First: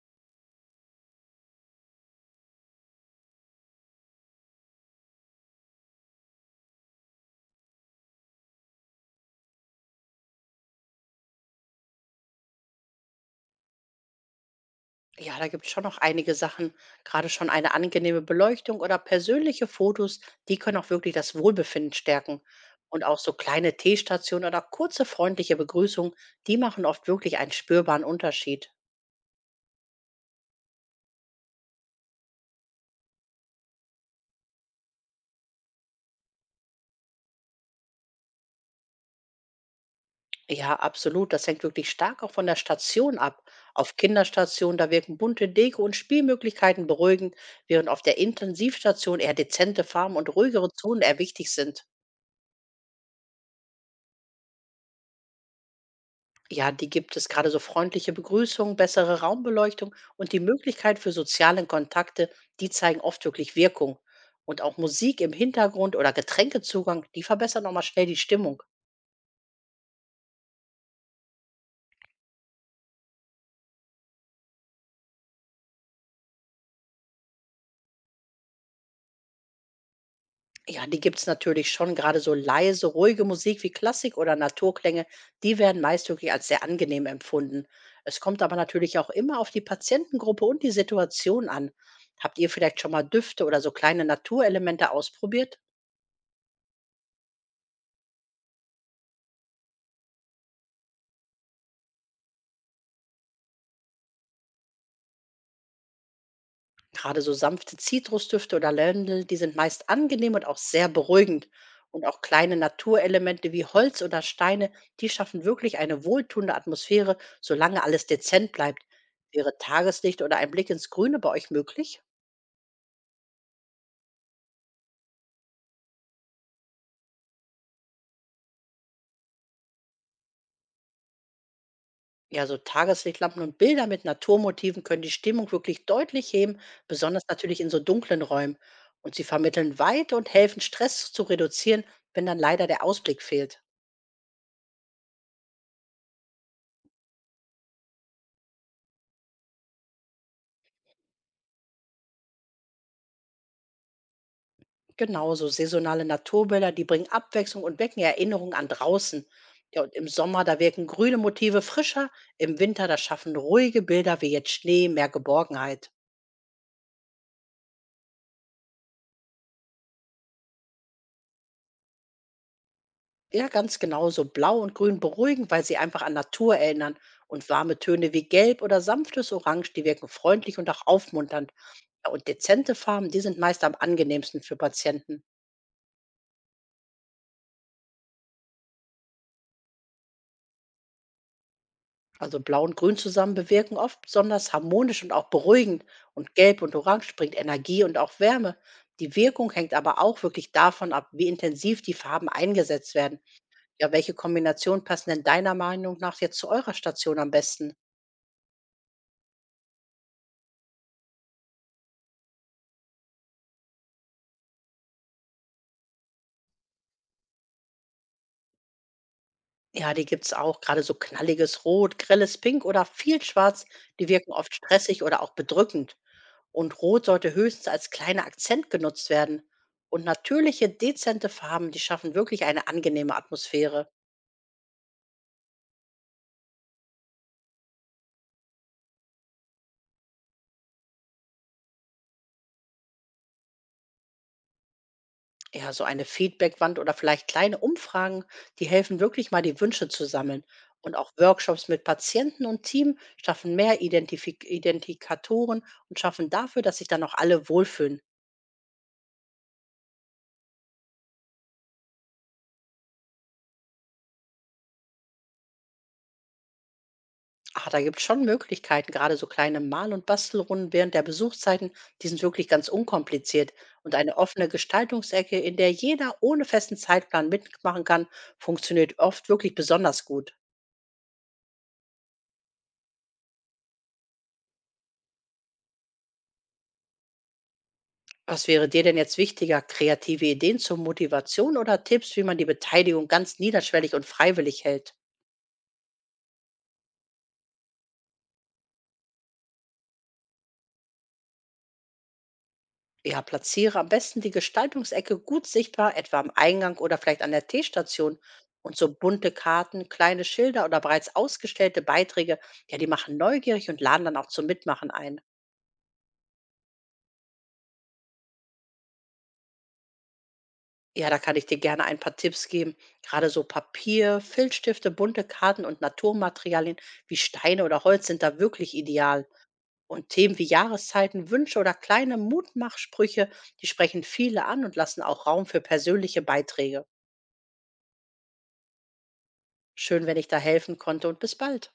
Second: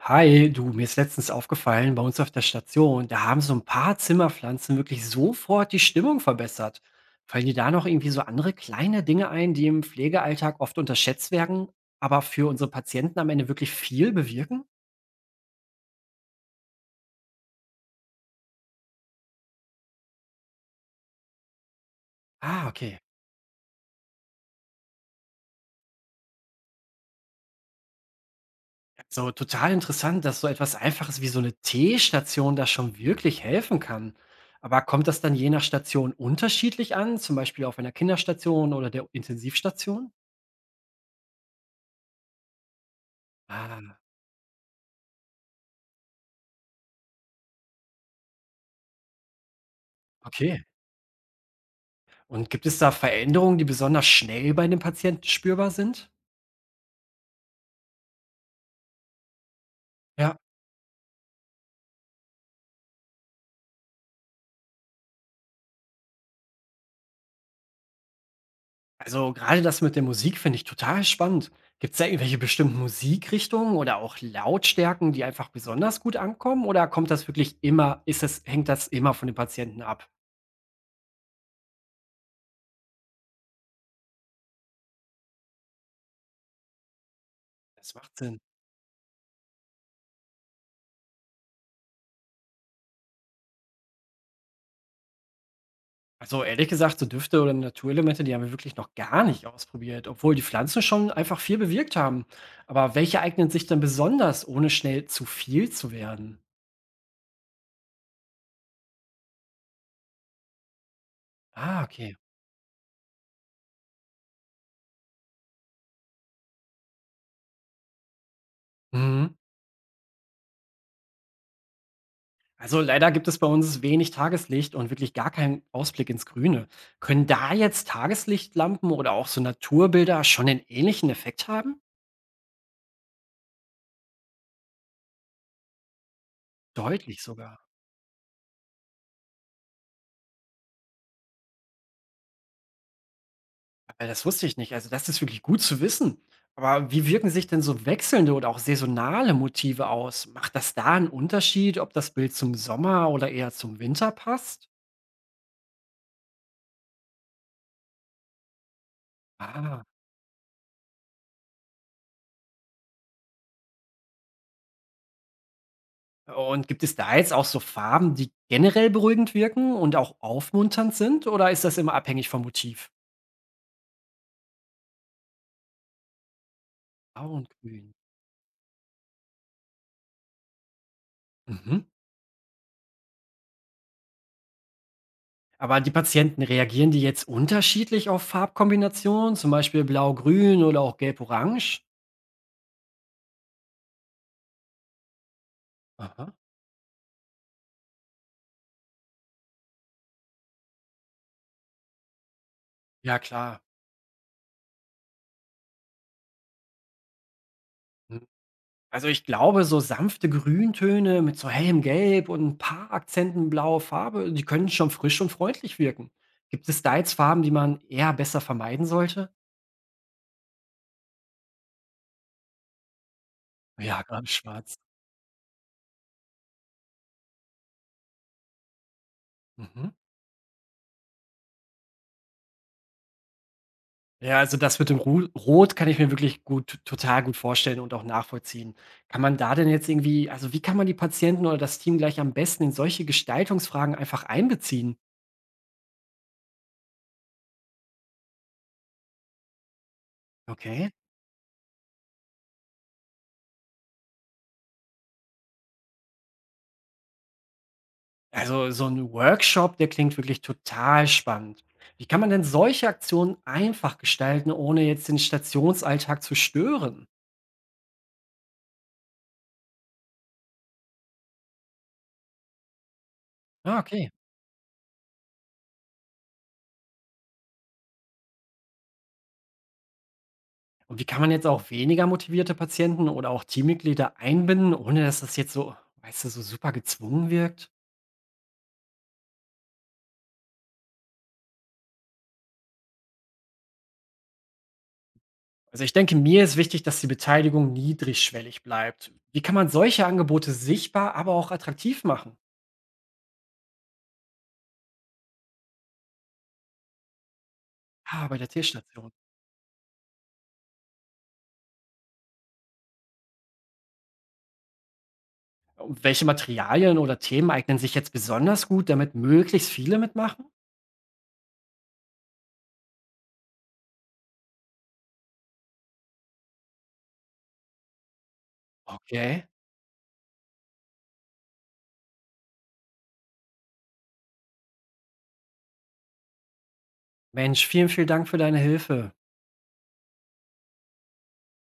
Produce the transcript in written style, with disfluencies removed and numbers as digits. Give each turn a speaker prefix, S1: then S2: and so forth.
S1: Hi, du, mir ist letztens aufgefallen, bei uns auf der Station, da haben so ein paar Zimmerpflanzen wirklich sofort die Stimmung verbessert. Fallen dir da noch irgendwie so andere kleine Dinge ein, die im Pflegealltag oft unterschätzt werden, aber für unsere Patienten am Ende wirklich viel bewirken?
S2: Ja, da gibt es schon noch einige Sachen. Gerade schon eine angenehme Beleuchtung oder persönliche Fotos, die können auch wirklich das Wohlbefinden stärken.
S1: Ah, okay.
S2: Und auch so kleine Teestationen oder kurze freundliche Begrüßungen, die machen oft wirklich einen spürbaren Unterschied.
S1: So total interessant, dass so etwas Einfaches wie so eine Teestation da schon wirklich helfen kann. Aber kommt das dann je nach Station unterschiedlich an, zum Beispiel auf einer Kinderstation oder der Intensivstation?
S2: Ja, absolut. Das hängt wirklich stark auch von der Station ab. Auf
S1: Ah,
S2: Kinderstationen, da wirken bunte Deko und Spielmöglichkeiten beruhigend, während auf der Intensivstation eher dezente Farben und
S1: okay.
S2: ruhigere Zonen eher wichtig sind.
S1: Und gibt es da Veränderungen, die besonders schnell bei den Patienten spürbar sind?
S2: Ja, die gibt es gerade so freundliche Begrüßung, bessere Raumbeleuchtung und
S1: Ja,
S2: die Möglichkeit für soziale Kontakte, die zeigen oft wirklich Wirkung. Und auch Musik im Hintergrund oder Getränkezugang, die verbessern nochmal schnell die Stimmung.
S1: also gerade das mit der Musik finde ich total spannend. Gibt es da irgendwelche bestimmten Musikrichtungen oder auch Lautstärken, die einfach besonders gut ankommen? Oder kommt das wirklich immer, hängt das immer von den Patienten ab?
S2: Ja, die gibt es natürlich schon, gerade so leise, ruhige Musik wie Klassik oder Naturklänge, die werden meist wirklich als sehr angenehm empfunden.
S1: Das macht
S2: Es
S1: Sinn.
S2: kommt aber natürlich auch immer auf die Patientengruppe und die Situation an. Habt ihr vielleicht schon mal Düfte oder so kleine Naturelemente ausprobiert?
S1: Also ehrlich gesagt, so Düfte oder Naturelemente, die haben wir wirklich noch gar nicht ausprobiert, obwohl die Pflanzen schon einfach viel bewirkt haben. Aber welche eignen sich denn besonders, ohne schnell zu viel zu werden?
S2: Gerade so sanfte Zitrusdüfte oder Lavendel, die sind meist angenehm und auch sehr beruhigend.
S1: Ah,
S2: Und
S1: okay.
S2: auch kleine Naturelemente wie Holz oder Steine, die schaffen wirklich eine wohltuende Atmosphäre, solange alles dezent bleibt.
S1: Mhm.
S2: Wäre Tageslicht oder ein Blick ins Grüne bei euch möglich?
S1: Also leider gibt es bei uns wenig Tageslicht und wirklich gar keinen Ausblick ins Grüne. Können da jetzt Tageslichtlampen oder auch so Naturbilder schon einen ähnlichen Effekt haben?
S2: Ja, so Tageslichtlampen und Bilder mit Naturmotiven können die Stimmung wirklich deutlich heben,
S1: Deutlich
S2: besonders
S1: sogar.
S2: natürlich in so dunklen Räumen. Und sie vermitteln Weite und helfen, Stress zu reduzieren, wenn dann leider der Ausblick fehlt.
S1: Weil das wusste ich nicht. Also das ist wirklich gut zu wissen. Aber wie wirken sich denn so wechselnde oder auch saisonale Motive aus? Macht das da einen Unterschied, ob das Bild zum Sommer oder eher zum Winter passt?
S2: Genauso saisonale Naturbilder, die bringen Abwechslung und wecken Erinnerungen an draußen. Ja,
S1: Ah.
S2: und im Sommer, da wirken grüne Motive frischer, im Winter, da schaffen ruhige Bilder wie jetzt Schnee mehr Geborgenheit.
S1: Und gibt es da jetzt auch so Farben, die generell beruhigend wirken und auch aufmunternd sind? Oder ist das immer abhängig vom Motiv?
S2: Ja, ganz genauso blau und grün beruhigen, weil sie einfach an Natur erinnern.
S1: Blau
S2: Und
S1: und
S2: warme
S1: grün.
S2: Töne wie gelb oder sanftes Orange, die wirken freundlich und auch aufmunternd.
S1: Mhm.
S2: Ja, und dezente Farben, die sind meist am angenehmsten für Patienten.
S1: Aber die Patienten, reagieren die jetzt unterschiedlich auf Farbkombinationen, zum Beispiel blau-grün oder auch gelb-orange?
S2: Also Blau und Grün zusammen bewirken oft besonders harmonisch und auch beruhigend. Und
S1: Aha.
S2: Gelb und Orange bringt Energie und auch Wärme. Die Wirkung hängt aber auch wirklich davon ab, wie intensiv die Farben eingesetzt werden.
S1: Ja, klar.
S2: Ja, welche Kombination passen denn deiner Meinung nach jetzt zu eurer Station am besten?
S1: Mhm. Also ich glaube, so sanfte Grüntöne mit so hellem Gelb und ein paar Akzenten blauer Farbe, die können schon frisch und freundlich wirken. Gibt es da jetzt Farben, die man eher besser vermeiden sollte?
S2: Ja, die gibt's auch. Gerade so knalliges Rot, grelles Pink oder viel Schwarz,
S1: Ja,
S2: die
S1: gerade
S2: wirken oft
S1: schwarz.
S2: stressig oder auch bedrückend. Und Rot sollte höchstens als kleiner Akzent genutzt werden.
S1: Mhm.
S2: Und natürliche, dezente Farben, die schaffen wirklich eine angenehme Atmosphäre.
S1: Ja, also das mit dem Ru Rot kann ich mir wirklich total gut vorstellen und auch nachvollziehen. Kann man da denn jetzt irgendwie, also wie kann man die Patienten oder das Team gleich am besten in solche Gestaltungsfragen einfach einbeziehen?
S2: Ja, so eine Feedbackwand oder vielleicht kleine Umfragen, die helfen wirklich mal, die Wünsche zu sammeln.
S1: Okay.
S2: Und auch Workshops mit Patienten und Team schaffen mehr Identifikatoren und schaffen dafür, dass sich dann auch alle wohlfühlen.
S1: Also so ein Workshop, der klingt wirklich total spannend. Wie kann man denn solche Aktionen einfach gestalten, ohne jetzt den Stationsalltag zu stören?
S2: Ah, da gibt es schon Möglichkeiten, gerade so kleine Mal- und Bastelrunden während der Besuchszeiten, die sind wirklich ganz unkompliziert.
S1: Ah,
S2: Und
S1: okay.
S2: eine offene Gestaltungsecke, in der jeder ohne festen Zeitplan mitmachen kann, funktioniert oft wirklich besonders gut.
S1: Und wie kann man jetzt auch weniger motivierte Patienten oder auch Teammitglieder einbinden, ohne dass das jetzt so, weißt du, so super gezwungen wirkt?
S2: Was wäre dir denn jetzt wichtiger, kreative Ideen zur Motivation oder Tipps, wie man die Beteiligung ganz niederschwellig und freiwillig hält?
S1: Also ich denke, mir ist wichtig, dass die Beteiligung niedrigschwellig bleibt. Wie kann man solche Angebote sichtbar, aber auch attraktiv machen?
S2: Ja, platziere am besten die Gestaltungsecke gut sichtbar, etwa am Eingang oder vielleicht an der Teestation.
S1: Ah, bei der
S2: Und so
S1: Tierstation.
S2: bunte Karten, kleine Schilder oder bereits ausgestellte Beiträge, ja, die machen neugierig und laden dann auch zum Mitmachen ein.
S1: Und welche Materialien oder Themen eignen sich jetzt besonders gut, damit möglichst viele mitmachen?
S2: Ja, da kann ich dir gerne ein paar Tipps geben. Gerade so Papier, Filzstifte, bunte Karten und Naturmaterialien wie Steine oder Holz sind da wirklich ideal.
S1: Okay.
S2: Und Themen wie Jahreszeiten, Wünsche oder kleine Mutmachsprüche, die sprechen viele an und lassen auch Raum für persönliche Beiträge.
S1: Mensch, vielen, vielen Dank für deine Hilfe.
S2: Schön, wenn ich da helfen konnte und bis bald.